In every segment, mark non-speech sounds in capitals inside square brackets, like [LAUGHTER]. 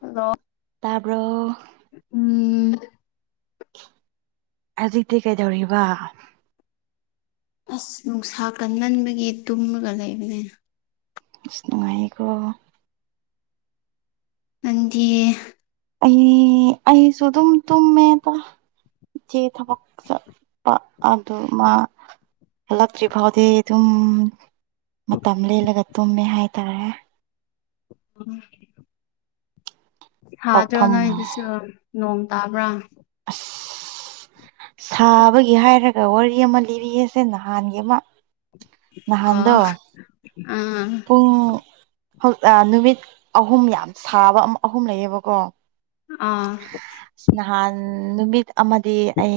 Hello ꯇꯥꯕ꯭ꯔꯣ ꯎꯝ ꯍꯧꯖꯤꯛꯇꯤ ꯀꯩꯗꯧꯔꯤꯕ ꯑꯁ ꯅꯨꯡꯁꯥ ꯀꯟꯃꯟꯕꯒꯤ ꯇꯨꯝꯃꯒ ꯂꯩꯕꯅꯤꯅ ꯏꯁꯁ ꯅꯨꯅꯨꯡꯉꯥꯏꯀ ꯅꯗꯤ ꯑ ꯑꯍꯁꯨꯗꯨꯝ ꯇꯝ ꯃ ꯇ ꯆꯦ ꯊꯕꯄ ꯑꯗꯨ ꯑꯗꯨ ꯃꯥ ꯐꯂ ꯀ꯭ꯔꯤꯐꯥꯎꯗ ꯏ ꯑꯗꯨꯝ ꯃꯇꯝ ꯂꯦꯜꯂꯒ ꯇꯨꯝꯃꯦ ꯍꯥꯏꯇꯥꯔꯦ ꯎꯝ ꯁꯥꯗ꯭ꯔꯣ ꯇꯧꯐꯝ ꯅꯣꯏꯗꯨꯁꯨ ꯅꯣꯡ ꯇꯥꯕ꯭ꯔꯥ ꯑꯁ ꯁꯥꯕꯒꯤ ꯍꯥꯏꯔꯒ ꯋꯥꯔꯤ ꯑꯃ ꯂꯤꯔꯤꯌꯦꯁꯦ ꯅꯍꯥꯟꯒꯤ ꯑꯃ ꯅꯍꯥꯟꯗ ꯑꯣ ꯑꯥ ꯅꯨꯃꯤꯠ ꯑꯍꯨꯝ ꯌꯥꯝ ꯁꯥꯕ ꯑꯃ ꯑꯍꯨꯝ ꯂꯩꯌꯦꯕꯀꯣ ꯑꯥ ꯎꯝ ꯅꯨꯃꯤꯠ ꯑꯃꯗꯤ ꯑꯩ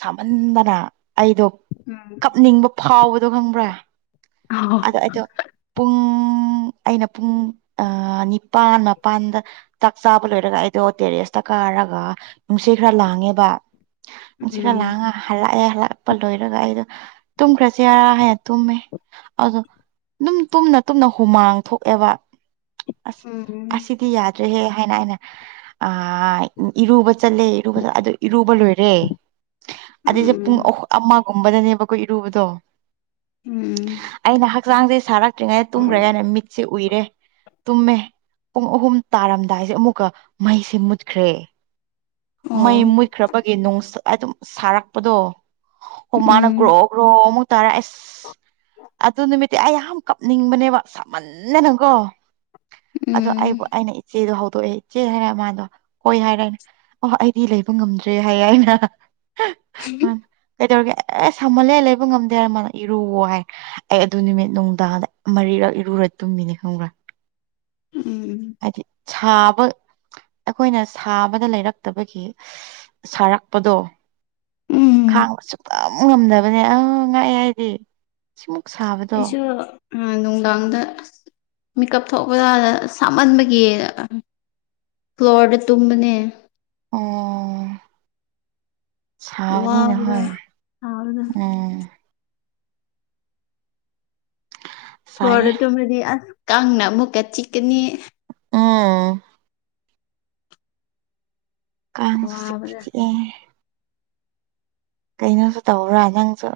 ꯁꯥꯃꯟꯗꯅ ꯑꯩꯗꯣ ꯎꯝ ꯀꯞꯅꯤꯡꯕ ꯐꯥꯎꯕꯗꯣ ꯈꯪꯕ꯭ꯔꯥ ꯑꯣ ꯑꯗꯣ ꯑꯩꯗꯣ ꯄꯨꯡꯨꯡ ꯑꯩꯅ ꯄꯨꯡ ꯑ ꯅꯤꯄꯥꯥꯟ ꯃꯄꯥꯟꯗ ꯆꯥꯛ ꯆꯥꯕ ꯂꯣꯏꯔꯒ ꯑꯩꯗꯣ ꯇꯦꯔꯦꯁꯇ ꯀꯥꯔꯒ ꯅꯨꯡꯁꯤ ꯈꯔ ꯂꯥꯡꯉꯦꯕ ꯁꯤꯀ ꯎꯝ ꯂꯥꯡꯉ ꯍꯜꯂꯑꯦ ꯍꯜꯂ ꯀꯄ ꯂꯣꯏꯔꯒ ꯑꯩꯗꯣ ꯇꯨꯝꯈ꯭ꯔꯁꯤꯦ ꯌꯥꯔꯥ ꯍꯥꯏꯅ ꯇꯨꯝꯃꯦ ꯑꯗꯣ ꯑꯗꯨꯝ ꯇꯨꯝꯅ ꯇꯨꯝꯅ ꯍꯨꯃꯥꯡ ꯊꯣꯛꯑꯦꯕ ꯑꯁ ꯎꯝ ꯑꯁꯤꯁꯤꯗꯤ ꯌꯥꯗ ꯍꯥꯏꯅ ꯑꯩꯅ ꯑ ꯏꯔꯨꯕ ꯆꯠꯂꯦ ꯏꯔꯨꯕ ꯆꯠ ꯑꯗꯨ ꯏꯔꯨꯕ ꯂꯣꯏꯔꯦ ꯑꯗꯏꯁꯦ ꯎꯝ ꯄꯨꯡ ꯑ ꯑꯃꯒꯨꯝꯕꯗꯅꯦꯕꯈꯣ ꯏꯔꯨꯕꯗꯣ ꯎꯝ ꯑꯩꯅ ꯍꯛꯆꯥꯡꯁꯦ ꯁꯥꯔꯛꯇ꯭ꯔꯤꯉꯩꯗ ꯇꯨꯝꯈ꯭ꯔꯦ ꯀꯥꯏꯅ ꯃꯤꯠꯁꯦ ꯎꯏꯔꯦ ꯇꯨꯝꯃꯦ ꯄꯨꯡ ꯑꯍꯨꯝ ꯇꯥꯔꯝꯗꯥꯏꯁꯦ ꯑꯃꯨꯛꯀ ꯃꯩꯁꯤꯦ ꯃꯨꯠꯈ꯭ꯔꯦ ꯑꯣ ꯃꯩ ꯃꯨꯠꯈ꯭ꯔꯕꯒꯤ ꯅꯣꯡ ꯑꯗꯨꯝ ꯁꯥꯔꯛꯄꯗꯣ ꯍꯣ ꯃꯥꯅ ꯒ꯭ꯔꯣ ꯎꯝ ꯒ꯭ꯔꯣ ꯑꯃꯨꯛ ꯇꯥꯔ ꯑꯁ ꯑꯗꯨ ꯅꯨꯃꯤꯠꯇꯤ ꯑꯩ ꯌꯥꯝ ꯀꯞꯅꯤꯡꯕꯅꯦꯕ ꯁꯃꯟꯅꯅꯪꯀꯣ ꯑꯗꯣ ꯎꯝ ꯑꯩꯕꯨ ꯑꯩꯅ ꯆꯦꯗꯣ ꯍꯧꯗꯣꯛꯑꯦ ꯆꯦ ꯍꯥꯏꯔꯦ ꯃꯥꯗꯣ ꯍꯣꯏ ꯍꯥꯏꯔꯦꯅ ꯑꯣ ꯑꯩꯗꯤ ꯂꯩꯕ ꯉꯝꯗ꯭ꯔꯦ ꯍꯥꯏꯌꯦꯦ ꯑꯩꯅ [INAUDIBLE] ꯃꯥꯅ [UNINTELLIGIBLE] ꯀꯩꯗꯧꯔꯒꯦ ꯑꯦ ꯁꯝꯍꯜꯂꯦ ꯂꯩꯕ ꯉꯝꯗꯦ ꯍꯥꯏꯔ ꯃꯥꯅ ꯏꯔꯨ ꯍꯥꯏ ꯑꯩ ꯑꯗꯨ ꯅꯨꯃꯤꯠ ꯅꯨꯡꯗꯥꯡ ꯃꯔꯤ ꯏꯔꯨꯔ ꯇꯨꯝꯃꯤꯅꯤ ꯈꯪꯕ꯭ꯔꯥ ꯎꯝ ꯍꯥꯕ ꯑꯩꯈꯣꯏꯅ ꯁꯥꯕꯗ ꯂꯩꯔꯛꯇꯕꯒꯤ ꯁꯥꯔꯛꯄꯗꯣ ꯎꯝ ꯈꯥꯡꯕ ꯁꯨꯛꯇ ꯑꯃꯨꯛ ꯉꯝꯗꯕꯅꯦ ꯑ ꯉꯥꯛꯑꯦ ꯍꯥꯏꯗꯤ ꯁꯤꯃꯨꯛ ꯁꯥꯕꯗꯣ ꯑ ꯅꯨꯡꯗꯥꯡꯗ ꯑꯁ ꯃꯤꯦꯀꯞ ꯊꯣꯛꯄꯗꯗ ꯁꯥꯃꯟꯕꯒꯤꯗ ꯐ꯭ꯂꯣꯔꯗ ꯇꯨꯝꯕꯅꯦ ꯎꯝ ꯁꯕꯅꯤ ꯋꯥꯕꯗ ꯅꯍꯣꯏ ꯁꯥꯕꯗ ꯎꯝ ꯁꯣꯔ ꯁꯥꯏꯌꯦ ꯑꯗꯨꯃꯗꯤ ꯑꯁ ꯀꯪꯅ ꯑꯃꯨꯛꯀ ꯆꯤꯛꯀꯅꯤ ꯎꯝ ꯀꯥꯡꯁꯨ ꯋꯥꯕꯗ ꯁꯤꯦ ꯀꯩꯅꯣꯁꯨ ꯇꯧꯕ꯭ꯔꯥ ꯅꯪꯁꯨ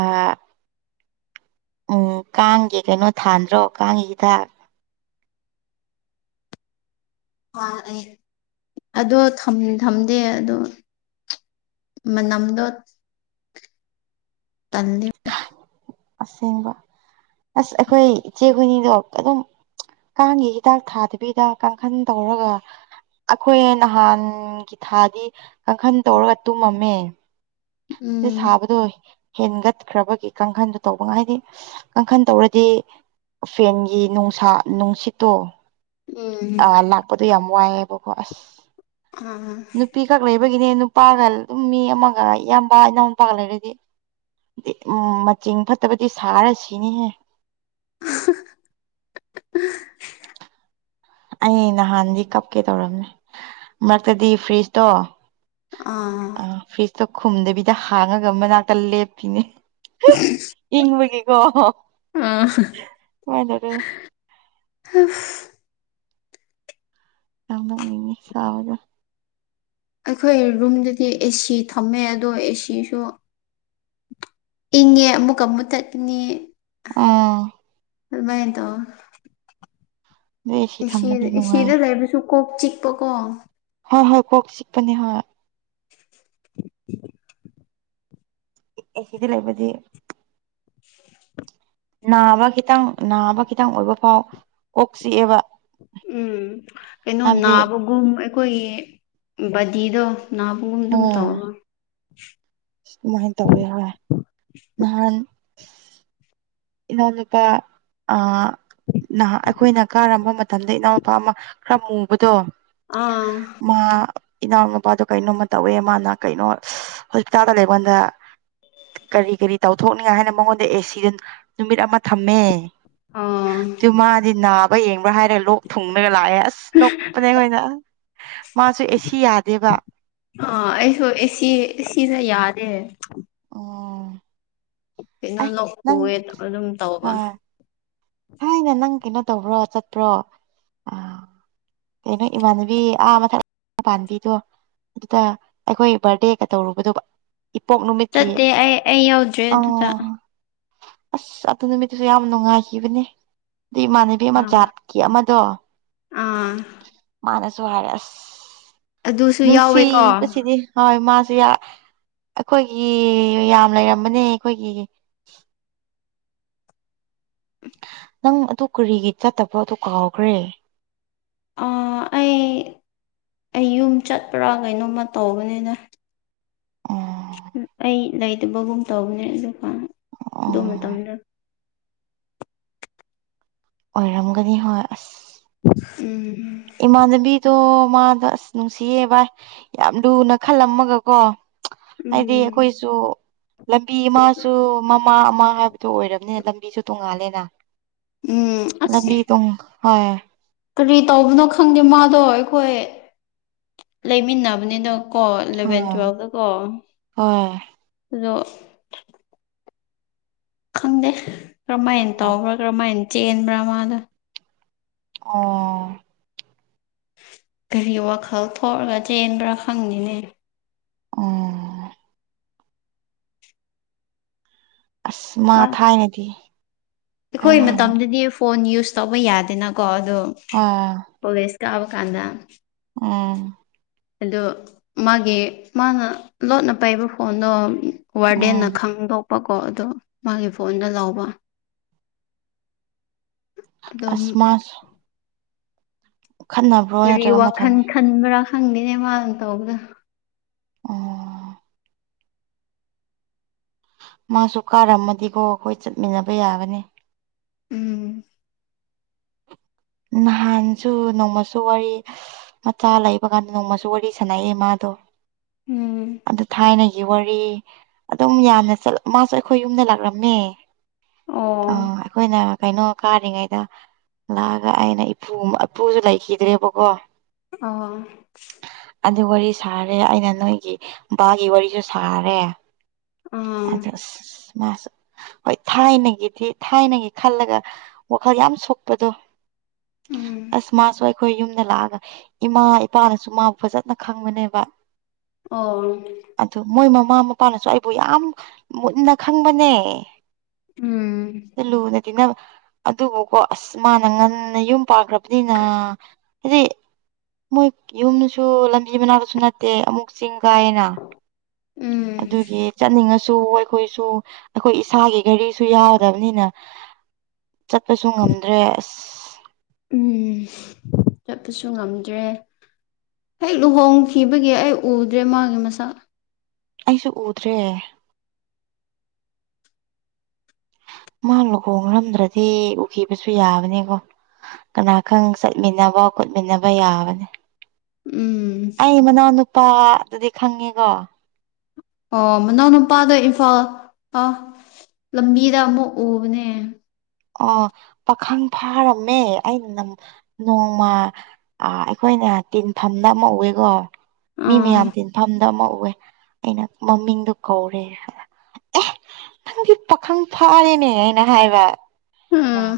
ꯑ ꯎꯝ ꯀꯥꯡꯒꯤ ꯀꯩꯅꯣ ꯊꯥꯟꯗ꯭ꯔꯣ ꯀꯥꯡꯒꯤ ꯍꯤꯗꯥꯛ ꯑꯗꯣ ꯊꯝꯗꯦ ꯑꯗꯣ ꯃꯅꯝꯗꯣ ꯇꯟꯂꯦꯕ ꯑꯁꯦꯡꯕ ꯑꯁ ꯑꯩꯈꯣꯏ ꯏꯆꯦ ꯍꯣꯏꯅꯤꯗꯣ ꯑꯗꯨꯝ ꯀꯥꯡꯒꯤ ꯍꯤꯗꯥꯛ ꯊꯥꯗꯕꯤꯗ ꯀꯥꯡꯈꯟ ꯇꯧꯔꯒ ꯑꯩꯈꯣꯏ ꯅꯍꯥꯟꯒꯤ ꯊꯥꯗꯤ ꯀꯥꯡꯈꯟ ꯇꯧꯔꯒ ꯇꯨꯝꯃꯝꯃꯦ ꯁꯤ ꯎꯝ ꯁꯥꯕꯗꯣ ꯍꯦꯟꯒꯠꯈ꯭ꯔꯕꯒꯤ ꯀꯥꯡꯈꯟꯗꯨ ꯇꯧꯕ ꯉꯝ ꯍꯥꯏꯕꯗꯤ ꯀꯥꯡꯈꯟ ꯇꯧꯔꯗꯤ ꯐꯦꯟꯒꯤ ꯅꯨꯡꯁꯥ ꯅꯨꯡꯁꯤꯠꯇꯣ ꯎꯝ ꯑ ꯂꯥꯛꯄꯗꯨ ꯌꯥꯝ ꯋꯥꯌꯦꯕꯀꯣ ꯑꯥ ꯍꯥꯏꯕꯒꯤꯅꯦ ꯅꯨꯄꯥꯒ ꯑꯗꯨꯝ ꯃꯤ ꯑꯃꯒ ꯏꯌꯥꯝꯕ ꯏꯅꯥꯎ ꯃꯄꯥꯒ ꯂꯩꯔꯗꯤ ꯃꯆꯤꯡ ꯐꯠꯇꯕꯗꯤ ꯁꯥꯔꯁꯤꯅꯤꯍꯦ ꯑꯍꯥ ꯑꯩ ꯅꯍꯥꯟꯗꯤ ꯀꯞꯀꯦ ꯇꯧꯔꯝꯅꯦ ꯃꯔꯛꯇꯗꯤ ꯐ꯭ꯔꯤꯖꯇꯣ ꯑꯥ ꯑ ꯐ꯭ꯔꯤꯖꯇꯣ ꯈꯨꯝꯗꯕꯤꯗ ꯍꯥꯡꯉꯒ ꯃꯅꯥꯛꯇ ꯂꯦꯞꯄꯤꯅꯦ ꯏꯪꯕꯒꯤꯀꯣ ꯑꯥ ꯋꯥꯥꯏ ꯇꯔ ꯑ ꯌꯥꯝꯅꯣꯛꯅꯤꯡꯉꯦ ꯁꯥꯕꯗ ꯑꯩꯈꯣꯏ ꯔꯨꯝꯗꯗꯤ ꯑꯦꯁꯤ ꯊꯝꯃꯦ ꯑꯗꯣ ꯑꯦꯁꯤꯁꯨ ꯏꯪꯉꯦ ꯑꯃꯨꯛꯀ ꯃꯨꯊꯠꯀꯅꯤ ꯑꯥ ꯑꯗꯨꯃꯥꯏꯅ ꯇꯧꯏ ꯑꯗꯨ ꯑꯦꯁꯤ ꯑꯦ ꯊꯝꯃꯗꯤ ꯅꯨꯡꯉꯥꯏ ꯁꯤꯗ ꯂꯩꯕꯁꯨ ꯀꯣꯛ ꯆꯤꯛꯄ ꯀꯣ ꯍꯣꯏ ꯍꯣꯏ ꯀꯣꯛ ꯆꯤꯛꯄꯅꯦ ꯍꯣꯏ ꯑꯦ ꯁꯤꯗꯤ ꯂꯩꯕꯗꯤ [INAUDIBLE] ꯅꯥꯕ ꯈꯤꯇꯪ ꯅꯥꯕ ꯈꯤꯇꯪ ꯑꯣꯏꯕ ꯐꯥꯎ ꯀꯣꯛ ꯆꯤꯛꯑꯦꯕ ꯎꯝ ꯀꯩꯅꯣ ꯍꯥꯏꯕꯗꯤ ꯅꯥꯕꯒꯨꯝ ꯑꯩꯈꯣꯏꯒꯤ ꯕꯗꯤꯗꯣ ꯅꯥꯕꯒꯨꯝ ꯑꯗꯨꯝ ꯇꯧꯕ ꯁꯨꯃꯥꯏꯅ ꯇꯧꯋꯦ ꯍꯣꯏ ꯅꯍꯥꯟ ꯏꯅꯥꯎꯅꯨꯄꯥ ꯑꯥ ꯅꯥꯍꯟ ꯑꯩꯈꯣꯏꯅ ꯀꯥꯔꯝꯕ ꯃꯇꯝꯗ ꯏꯅꯥꯎꯅꯨꯄꯥ ꯑꯃ ꯈꯔ ꯃꯨꯕꯗꯣ ꯑꯥ ꯃꯥ ꯏꯅꯥꯎꯅꯨꯄꯥꯗꯣ ꯀꯩꯅꯣꯝꯃ ꯇꯧꯋꯦ ꯃꯥꯅ ꯀꯩꯅꯣ ꯍꯣꯁꯄꯤꯇꯥꯜꯗ ꯂꯩꯕꯒꯥꯟꯗ ꯀꯔꯤ ꯀꯔꯤ ꯇꯧꯊꯣꯛꯅꯤꯡꯉꯦ ꯍꯥꯏꯅ ꯃꯉꯣꯟꯗ ꯑꯦꯁꯤꯗꯨꯅ ꯅꯨꯃꯤꯠ ꯑꯃ ꯊꯝꯃꯦ ꯑꯥ ꯑꯗꯨ ꯃꯥꯗꯤ ꯅꯥꯕ ꯌꯦꯡꯕ꯭ꯔꯥ ꯍꯥꯏꯔꯦ ꯂꯣꯛ ꯊꯨꯡꯉꯒ ꯂꯥꯛꯑꯦ ꯑꯁ ꯅꯣꯛꯄꯅꯦ ꯑꯈꯣꯏꯅ ꯑ ꯑꯩꯁꯨ ꯑꯦꯁꯤꯅ ꯌꯥꯗꯦ ꯑꯣ ꯀꯩꯅꯣ ꯑꯦ ꯅꯪ ꯂꯣꯛꯄꯨꯋꯦ ꯑꯗꯨꯝ ꯇꯧꯕ ꯊꯥꯏꯅ ꯅꯪ ꯀꯩꯅꯣ ꯇꯧꯕ꯭ꯔꯣ ꯆꯠꯄ꯭ꯔꯣ ꯑ ꯀꯩꯅꯣ ꯏꯃꯥꯟꯕꯤ ꯑꯃꯊꯛ ꯄꯥꯟꯕꯤꯗꯨꯣ ꯑꯗꯨꯗ ꯑꯩꯈꯣꯏ ꯕꯥꯔꯗꯦꯒ ꯇꯧꯔꯨꯕꯗꯨꯕ ꯏꯄꯣꯛ ꯅꯨꯃꯤꯠꯀꯤ ꯆꯠꯇꯦ ꯑꯩ ꯑꯩ ꯌꯥꯎꯗ꯭ꯔꯦ ꯑꯗꯨꯗ ꯑꯥ ꯑꯁ ꯑꯗꯨ ꯅꯨꯃꯤꯠꯇꯨꯁꯨ ꯌꯥꯝ ꯅꯨꯡꯉꯥꯏꯈꯤꯕꯅꯦ ꯑꯗꯨ ꯏꯃꯥꯟꯅꯕꯤ ꯑꯃ ꯑꯥ ꯖꯥꯠꯀꯤ ꯑꯃꯗꯣ ꯑꯥ ꯃꯥꯅ ꯖꯨ ꯍꯥꯏꯔ ꯑꯁ ꯑꯗꯨꯁꯨ ꯌꯥꯎꯋꯦꯀꯣ ꯅꯨꯡꯁꯤꯕꯁꯤꯗꯤ ꯍꯣꯏ ꯃꯥ ꯑꯩꯈꯣꯏꯒꯤ ꯌꯥꯝ ꯂꯩꯔꯝꯕꯅꯦ ꯑꯩꯈꯣꯏꯒꯤ ꯅꯪ ꯑꯗꯨ ꯀꯔꯤꯒꯤ ꯆꯠꯇꯕꯣ ꯑꯗꯨ ꯀꯥꯎꯈ꯭ꯔꯦ ꯑꯥ ꯑꯩ ꯑꯩ ꯌꯨꯝ ꯆꯠꯄ꯭ꯔꯥ ꯀꯩꯅꯣꯝꯃ ꯇꯧꯕꯅꯤꯅ ꯎꯝ ꯑꯩ ꯂꯩꯇꯕꯒꯨꯝ ꯇꯧꯕꯅꯦ ꯗꯨꯀꯥꯟ ꯑꯗꯨꯣ ꯃꯇꯝꯗ ꯑꯣꯏꯔꯝꯒꯅꯤ ꯍꯣꯏ ꯎꯝ ꯏꯃꯥꯕꯤ ꯇꯣ ꯃꯥ ꯑꯁ ꯅꯨꯡꯁꯤꯌꯦ ꯚꯏ ꯌꯥꯝ ꯂꯨꯅ ꯈꯜꯂꯝꯃꯒ ꯀꯣ ꯍꯥꯏꯗꯤ ꯎꯝ ꯑꯩꯈꯣꯏꯁꯨ ꯂꯝꯕꯤ ꯑꯃꯁꯨ ꯃꯃꯥ ꯑꯃ ꯍꯥꯏꯕꯗꯨꯣ ꯑꯣꯏꯔꯕꯅꯤꯅ ꯂꯝꯕꯤꯁꯨ ꯇꯣꯡꯉꯥꯜꯂꯦꯅ ꯎꯝ ꯑꯁ ꯂꯝꯕꯤ ꯇꯨꯡ ꯍꯣꯏ ꯀꯔꯤ ꯇꯧꯕꯅꯣ ꯈꯪꯗꯦ ꯃꯥꯗꯣ ꯑꯩꯈꯣꯏ ꯂꯩꯃꯤꯟꯅꯕꯅꯤꯅ ꯀꯣ ꯍꯥ ꯏꯂꯚꯦꯟ ꯇꯨꯋꯦꯜꯕꯇ ꯀꯣ ꯍꯣꯏ ꯑꯗꯣ ꯈꯪꯗꯦ ꯀꯔꯝꯍꯥꯏꯅ ꯑꯣ ꯇꯧꯕ꯭ꯔꯥ ꯀꯔꯝꯍꯥꯏꯅ ꯆꯦꯟꯕ꯭ꯔꯥ ꯃꯥꯅꯣ ꯑꯣ ꯀꯔꯤ ꯋꯥꯈꯜ ꯊꯣꯛꯂꯒ ꯆꯦꯟꯕ꯭ꯔꯥ ꯈꯪꯅꯤꯅꯦ ꯑꯣꯝ ꯑꯁ ꯃꯥ ꯊꯥꯏꯅꯦꯗꯤ ꯑꯩꯈꯣꯏ ꯃꯇꯝꯗꯗꯤ ꯐꯣꯟ ꯌꯨꯁ ꯇꯧꯕ ꯌꯥꯗꯦꯅꯀꯣ ꯑꯗꯣ ꯑꯥ ꯀꯣꯂꯦꯖ ꯄꯥꯕ ꯈꯥꯟꯗ ꯎꯝ ꯑꯗꯨ ꯃꯥꯒꯤ ꯃꯥꯅ ꯂꯣꯠꯅ ꯄꯥꯏꯕ ꯐꯣꯟꯗꯣ ꯋꯥꯔꯗꯦꯟꯅ ꯎꯝ ꯈꯪꯗꯣꯛꯄꯀꯣ ꯑꯣ ꯃꯥꯒꯤ ꯐꯣꯟꯗ ꯂꯧꯕ ꯑꯗꯨꯝ ꯑꯁꯃꯁ ꯀꯔꯤ ꯅꯠꯇ꯭ꯔꯒ ꯃꯊꯟ ꯋꯥꯈꯜ ꯈꯟꯕ꯭ꯔꯥ ꯈꯪꯗꯦꯅꯦ ꯃꯥꯅ ꯇꯧꯕꯗ ꯑꯣ ꯃꯥꯁꯨ ꯀꯥꯔꯝꯃꯗꯤꯀꯣ ꯑꯩꯈꯣꯏ ꯆꯠꯃꯤꯟꯅꯕ ꯌꯥꯒꯅꯤ ꯎꯝ ꯅꯍꯥꯟꯁꯨ ꯅꯣꯡꯃꯁꯨ ꯋꯥꯔꯤ ꯃꯆꯥ ꯂꯩꯕ ꯀꯥꯟꯗ ꯅꯣꯡꯃꯁꯨ ꯋꯥꯔꯤ ꯁꯥꯟꯅꯩꯑꯌꯦ ꯃꯥꯗ ꯎꯝ ꯑꯗꯨ ꯊꯥꯏꯅ ꯋꯥꯔꯤ ꯑꯗꯨꯝ ꯌꯥꯝꯅ ꯃꯥꯁꯨ ꯑꯩꯈꯣꯏ ꯌꯨꯝꯗ ꯂꯥꯛꯂꯝꯃꯦ ꯑꯣ ꯑꯥ ꯑꯩꯈꯣꯏꯅ ꯀꯩꯅꯣ ꯀꯥꯔꯤꯉꯩꯗ ꯂꯥꯛꯑꯒ ꯑꯩꯅ ꯏꯄꯨ ꯏꯄꯨꯁꯨ ꯂꯩꯈꯤꯗ꯭ꯔꯦꯕꯀꯣ ꯑ ꯑꯗꯨ ꯋꯥꯔꯤ ꯁꯥꯔꯦ ꯑꯩꯅ ꯅꯣꯏꯒꯤ ꯕꯥꯒꯤ ꯋꯥꯔꯤꯁꯨ ꯁꯥꯔꯦ ꯑꯥ ꯑꯆꯥ ꯃꯥꯁꯨ ꯍꯣꯏ ꯊꯥꯏꯅꯒꯤꯗꯤ ꯊꯥꯏꯅꯒꯤ ꯈꯜꯂꯒ ꯋꯥꯈꯜ ꯌꯥꯝ ꯁꯣꯛꯄꯗꯣ ꯎꯝ ꯑꯁꯃꯥꯁꯏ ꯑꯩꯈꯣꯏ ꯌꯨꯝꯗ ꯂꯥꯛꯑꯒ ꯏꯃꯥ ꯏꯄꯥꯅꯁꯨ ꯃꯥꯕꯨ ꯐꯖꯅ ꯈꯪꯕꯅꯦꯕ ꯑꯗꯨ ꯑ ꯃꯣꯏ ꯃꯃꯥ ꯃꯄꯥꯅꯁꯨ ꯑꯩꯕꯨ ꯌꯥꯝ ꯃꯨꯟꯅ ꯈꯪꯕꯅꯦ ꯎꯝ ꯂꯨꯅ ꯑꯗꯨꯕꯨꯀꯣ ꯑꯁ ꯃꯥꯅ ꯉꯟ ꯌꯨꯝ ꯄꯥꯈ꯭ꯔꯕꯅꯤꯅ ꯍꯥꯏꯗꯤ ꯃꯣꯏ ꯌꯨꯝꯗꯁꯨ ꯂꯝꯕꯤ ꯃꯅꯥꯛꯇꯁꯨ ꯅꯠꯇꯦ ꯑꯃꯨꯛ ꯆꯤꯡ ꯀꯥꯏꯅ ꯎꯝ ꯑꯗꯨꯒꯤ ꯆꯠꯅꯤꯡꯉ ꯁꯨ ꯑꯩꯈꯣꯏꯁꯨ ꯑꯩꯈꯣꯏ ꯏꯁꯥꯒꯤ ꯒꯥꯔꯤꯁꯨ ꯌꯥꯎꯗꯕꯅꯤꯅ ꯆꯠꯄꯁꯨ ꯉꯝꯗ꯭ꯔꯦ ꯑꯁ ꯎꯝ ꯆꯠꯄꯁꯨ ꯉꯝꯗ꯭ꯔꯦ ꯍꯦꯛ ꯂꯨꯍꯣꯡꯈꯤꯕꯒꯤ ꯑꯩ ꯎꯗ꯭ꯔꯦ ꯃꯥꯒꯤ ꯃꯁꯛ ꯑꯩꯁꯨ ꯎꯗ꯭ꯔꯦ ꯃꯥ ꯂꯨꯍꯣꯡꯡꯂꯝꯗ꯭ꯔꯗꯤ ꯎꯈꯤꯕꯁꯨ ꯌꯥꯕꯅꯦꯀꯣ ꯀꯅꯥꯈꯪ ꯆꯠꯃꯤꯟꯅꯕ ꯈꯣꯠꯃꯤꯟꯅꯕ ꯌꯥꯕꯅꯤ ꯎꯝ ꯑꯩ ꯃꯅꯥꯎ ꯅꯨꯄꯥ ꯑꯗꯨꯗꯤ ꯈꯪꯉꯤꯀꯣ ꯑꯣ ꯃꯅꯥꯎ ꯅꯨꯄꯥꯗꯣ ꯏꯝꯐꯥꯜ ꯑꯥ ꯂꯝꯕꯤꯗ ꯑꯃꯨꯛ ꯎꯕꯅꯦ ꯑꯣ ꯄꯥꯈꯪ ꯐꯥꯔꯝꯃꯦ ꯑꯩꯅ ꯅꯣꯡꯃ ꯑꯩꯈꯣꯏ ꯅꯦ ꯇꯤꯟꯐꯝꯗ ꯑꯃ ꯎꯑꯦꯀꯣ ꯃꯤ ꯑꯥ ꯃꯌꯥꯝ ꯇꯤꯟꯐꯝꯗ ꯑꯃ ꯎ ꯀꯑꯦ ꯑꯩꯅ ꯃꯃꯤꯡꯗꯨ ꯀꯧꯔꯦ ꯅꯪꯗꯤ ꯄꯥꯈꯪ ꯐꯥꯔꯦꯅꯦ ꯑꯩꯅ ꯍꯥꯏꯕ ꯎꯝ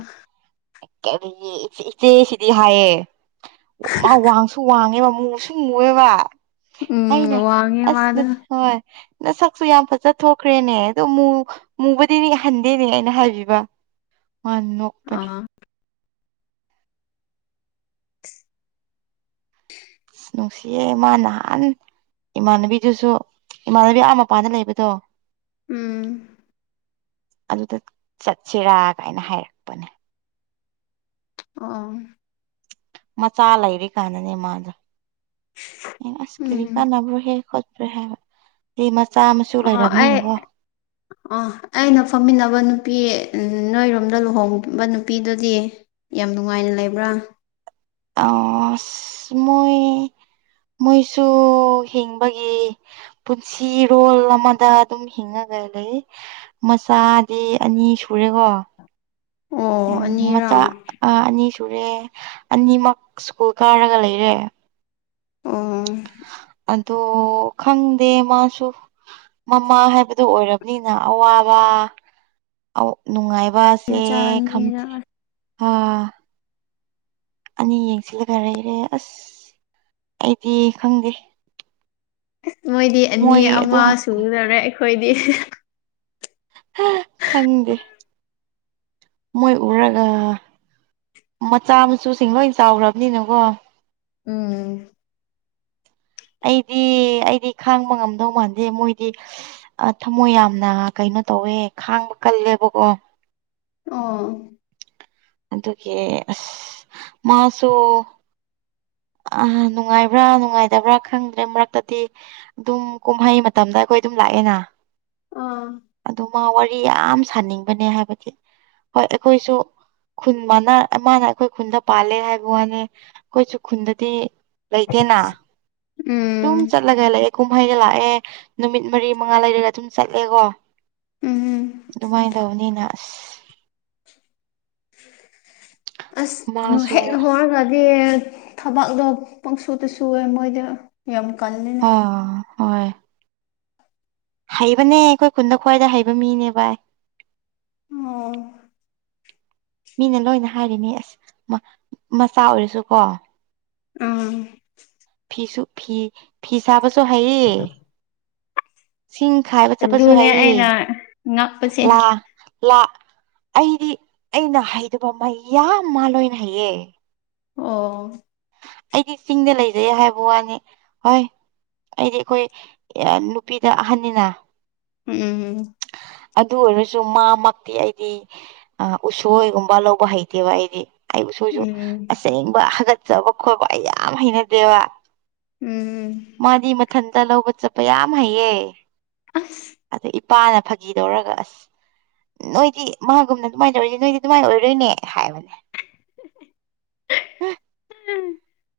ꯀ ꯏꯆꯦ ꯁꯤꯗꯤ ꯍꯥꯏꯌꯦꯦ ꯃꯥ ꯋꯥꯡꯁꯨ ꯋꯥꯡꯉꯦꯕ ꯃꯨꯁꯨ ꯃꯨꯑꯦꯕ ꯑꯩꯅ ꯎꯝ ꯋꯥꯡꯉꯦ ꯑꯁ ꯅ ꯃꯥꯗꯣ ꯍꯣꯏꯣꯏ ꯅ ꯁꯛꯁꯨ ꯌꯥꯝ ꯐꯖ ꯊꯣꯛꯈ꯭ꯔꯦꯅꯦ ꯑꯗꯣ ꯃꯨꯕꯗꯤꯗꯤ ꯍꯟꯗꯦꯅꯦ ꯑꯩꯅ ꯍꯥꯏꯕꯤꯕ [INAUDIBLE] [UNINTELLIGIBLE] ꯃꯥ ꯅꯣꯛꯄꯔ ꯑꯥ [INAUDIBLE] [UNINTELLIGIBLE] ꯅꯨꯡꯁꯤꯌꯦꯦ ꯃꯥ ꯅꯍꯥꯟ ꯏꯃꯥꯟꯅꯕꯤꯗꯨꯁꯨ ꯏꯃꯥꯟꯅꯕꯤ ꯑꯥ ꯃꯄꯥꯗ ꯂꯩꯕꯗꯣ ꯎꯝ ꯑꯗꯨꯗ ꯆꯠꯁꯤꯔꯥ ꯀꯥꯏꯅ ꯍꯥꯏꯔꯛꯄꯅꯦ ꯑ ꯃꯆꯥ ꯂꯩꯔꯤ ꯀꯥꯟꯗꯅꯦ ꯃꯥꯗ ꯑꯁ ꯀꯔꯤ ꯎꯝ ꯀꯥꯟꯅꯅꯕ꯭ꯔꯣ ꯍꯦ ꯈꯣ꯭ꯔꯣ ꯍꯥꯏ ꯑ ꯑꯩ ꯑ ꯑꯩꯅ ꯐꯝꯃꯤꯟꯅꯕ ꯅꯨꯄꯤ ꯅꯣꯏꯔꯣꯝꯗ ꯂꯨꯍꯣꯡꯕ ꯅꯨꯄꯤꯗꯨꯗꯤ ꯌꯥꯝ ꯅꯨꯡꯉꯥꯏꯅ ꯂꯩꯕ꯭ꯔꯥ ꯑ ꯃꯣꯏ ꯃꯣꯏꯁꯨ ꯍꯤꯡꯕꯒꯤ ꯄꯨꯟꯁꯤꯔꯣꯜ ꯑꯃꯗ ꯑꯗꯨꯝ ꯍꯤꯡꯉꯒ ꯂꯩ ꯃꯆꯥꯗꯤ ꯑꯅꯤ ꯁꯨꯔꯦꯀꯣ ꯑꯣ ꯎꯝ ꯑꯅꯤꯔꯥ ꯃꯆꯥ ꯑꯅꯤ ꯁꯨꯔꯦ ꯑꯅꯤꯃꯛ ꯁ꯭ꯀꯨꯜ ꯀꯥꯔꯒ ꯂꯩꯔꯦ ꯑꯣ ꯑꯗꯣ ꯈꯪꯗꯦ ꯃꯥꯁꯨ ꯃꯃꯥ ꯍꯥꯏꯕꯗꯨꯣ ꯑꯣꯏꯔꯕꯅꯤꯅ ꯑꯋꯥꯕ ꯑ ꯅꯨꯡꯉꯥꯏꯕꯁꯦ ꯃꯆꯥ ꯑꯅꯤꯔ ꯈꯪꯗ꯭ꯔꯦ ꯑ ꯑꯅꯤ ꯌꯦꯡꯁꯤꯜꯂꯒ ꯂꯩꯔꯦ ꯑꯁ ꯑꯩꯗꯤ ꯈꯪꯗꯦ ꯑ ꯃꯣꯏꯗꯤ ꯑꯅꯤ ꯃꯣꯏ ꯑꯃ ꯑꯗꯨꯝ ꯁꯨꯗꯔꯦ ꯑꯩꯈꯣꯏꯗꯤ ꯈꯪꯗꯦ ꯃꯣꯏ ꯎꯔꯒ ꯃꯆꯥ ꯃꯁꯨꯨꯁꯤꯡ ꯂꯣꯏ ꯆꯥꯎꯈ꯭ꯔꯕꯅꯤꯅꯀꯣ ꯎꯝ ꯑꯩꯗꯤ ꯑꯩꯗꯤ ꯈꯥꯡꯕ ꯉꯝꯗꯧ ꯃꯥꯟꯗꯦ ꯃꯣꯏꯗꯤ ꯊꯃꯣꯏ ꯌꯥꯝꯅ ꯀꯩꯅꯣ ꯀꯩꯅꯣ ꯇꯧꯋꯦ ꯈꯥꯡꯕ ꯀꯜꯂꯦꯕꯀꯣ ꯑ ꯑꯗꯨꯒꯤ ꯑꯁ ꯃꯥꯁꯨꯣ ꯑ ꯅꯨꯡꯉꯥꯏꯕ꯭ꯔꯥ ꯅꯨꯡꯉꯥꯏꯇꯕ꯭ꯔꯥ ꯈꯪꯗ꯭ꯔꯦ ꯃꯔꯛꯇꯗꯤ ꯑꯗꯨꯝ ꯀꯨꯝꯍꯩ ꯃꯇꯝꯗ ꯑꯩꯈꯣꯏ ꯑꯩꯈꯣꯏ ꯑꯗꯨꯝ ꯂꯥꯛꯑꯦꯅ ꯑꯥ ꯑꯗꯨ ꯋꯥꯔꯤ ꯌꯥꯝ ꯁꯥꯅꯤꯡꯕꯅꯦ ꯍꯥꯏꯕꯗꯤ ꯍꯣꯏ ꯑꯩꯈꯣꯏꯁꯨ ꯈꯨꯟ ꯃꯅ ꯃꯥꯅ ꯑꯩꯈꯣꯏ ꯈꯨꯟꯗ ꯄꯥꯜꯂꯦ ꯍꯥꯏꯕ ꯋꯥꯅꯤ ꯑꯩꯈꯣꯏꯁꯨ ꯈꯨꯟꯗꯗꯤ ꯂꯩꯇꯦꯅ ꯑꯗꯨꯝ ꯎꯝ ꯆꯠꯂꯒ ꯂꯩ ꯀꯨꯝꯍꯩꯒ ꯂꯥꯛꯑꯦ ꯅꯨꯃꯤꯠ ꯃꯔꯤ ꯃꯉꯥ ꯂꯩꯔꯒ ꯑꯗꯨꯝ ꯆꯠꯂꯦꯀꯣ ꯎꯝ ꯑꯗꯨꯃꯥꯏꯅ ꯇꯧꯅꯤꯅꯥꯁ ꯑꯁ ꯃꯥꯁꯨ ꯍꯦ ꯍꯔꯒꯗꯦ ꯊꯕꯥꯛꯗꯣ ꯄꯪꯁꯨꯇ ꯁꯨꯑꯦ ꯃꯣꯏꯗꯤ ꯌꯥꯝ ꯀ ꯑ ꯍꯣꯏ ꯍꯩꯕꯅꯦ ꯑꯩꯈꯣꯏ ꯈꯨꯟꯗ ꯈ꯭ꯋꯥꯏꯗ ꯍꯩꯕ ꯃꯤꯅꯦ ꯚꯥꯏ ꯑꯣ ꯃꯤꯅ ꯂꯣꯏꯅ ꯍꯥꯏꯔꯤꯅꯤ ꯑꯁ ꯃꯆꯥ ꯑꯣꯏꯔꯁꯨꯀꯣ ꯑꯥ ꯐꯤꯁꯨ ꯐꯤ ꯐꯤ ꯁꯥꯕꯁꯨ ꯍꯩꯌꯦ ꯁꯤꯡ ꯈꯥꯏꯕ ꯆꯠꯄꯁꯨ ꯑꯗꯨꯅꯦ ꯍꯩꯌꯦ ꯑꯩꯅ ꯉꯛꯄꯁꯦ ꯂꯥ ꯂ ꯑꯩꯗꯤ ꯑꯩꯅ ꯍꯩꯗꯕ ꯃꯩ ꯌꯥꯝ ꯃꯥꯜꯂꯣꯏꯅ ꯍꯩꯌꯦ ꯑꯣ꯫ ꯑꯩꯗꯤ ꯆꯤꯡꯗ ꯂꯩꯖꯩ ꯍꯥꯏꯕ ꯋꯥꯅꯤ ꯍꯣꯏ ꯑꯩꯗꯤ ꯑꯩꯈꯣꯏ ꯅꯨꯄꯤꯗ ꯑꯍꯟꯅꯤꯅ ꯎꯝꯝ ꯑꯗꯨ ꯑꯣꯏꯔꯁꯨ ꯃꯥꯃꯛꯇꯤ ꯑꯩꯗꯤ ꯎꯁꯣꯏꯒꯨꯝꯕ ꯂꯧꯕ ꯍꯩꯇꯦꯕ ꯑꯩꯗꯤ ꯑꯩꯕꯨ ꯁꯣꯏꯁꯨ ꯎꯝ ꯑꯁꯦꯡꯕ ꯍꯥꯒꯠꯆꯕ ꯈꯣꯠꯄ ꯑꯩ ꯌꯥꯝ ꯍꯩꯅꯗꯦꯕ ꯎꯝ ꯏꯊꯟꯗ ꯂꯧꯕ ꯆꯠꯄ ꯌꯥꯝ ꯍꯩꯌꯦ ꯑꯁ ꯑ ꯄꯥꯅ ꯐꯥꯒꯤꯗꯧꯔꯒ ꯑꯁ ꯅꯣꯏꯗꯤ ꯃꯥꯒꯨꯝꯅ ꯑꯗꯨꯃꯥꯏꯅ ꯇꯧꯔꯤꯁꯦ ꯅꯣꯏꯗꯤ ꯑꯗꯨꯃꯥꯏꯅ ꯑꯣꯏꯗꯣꯏꯅꯦ ꯍꯥꯏꯕꯅꯦ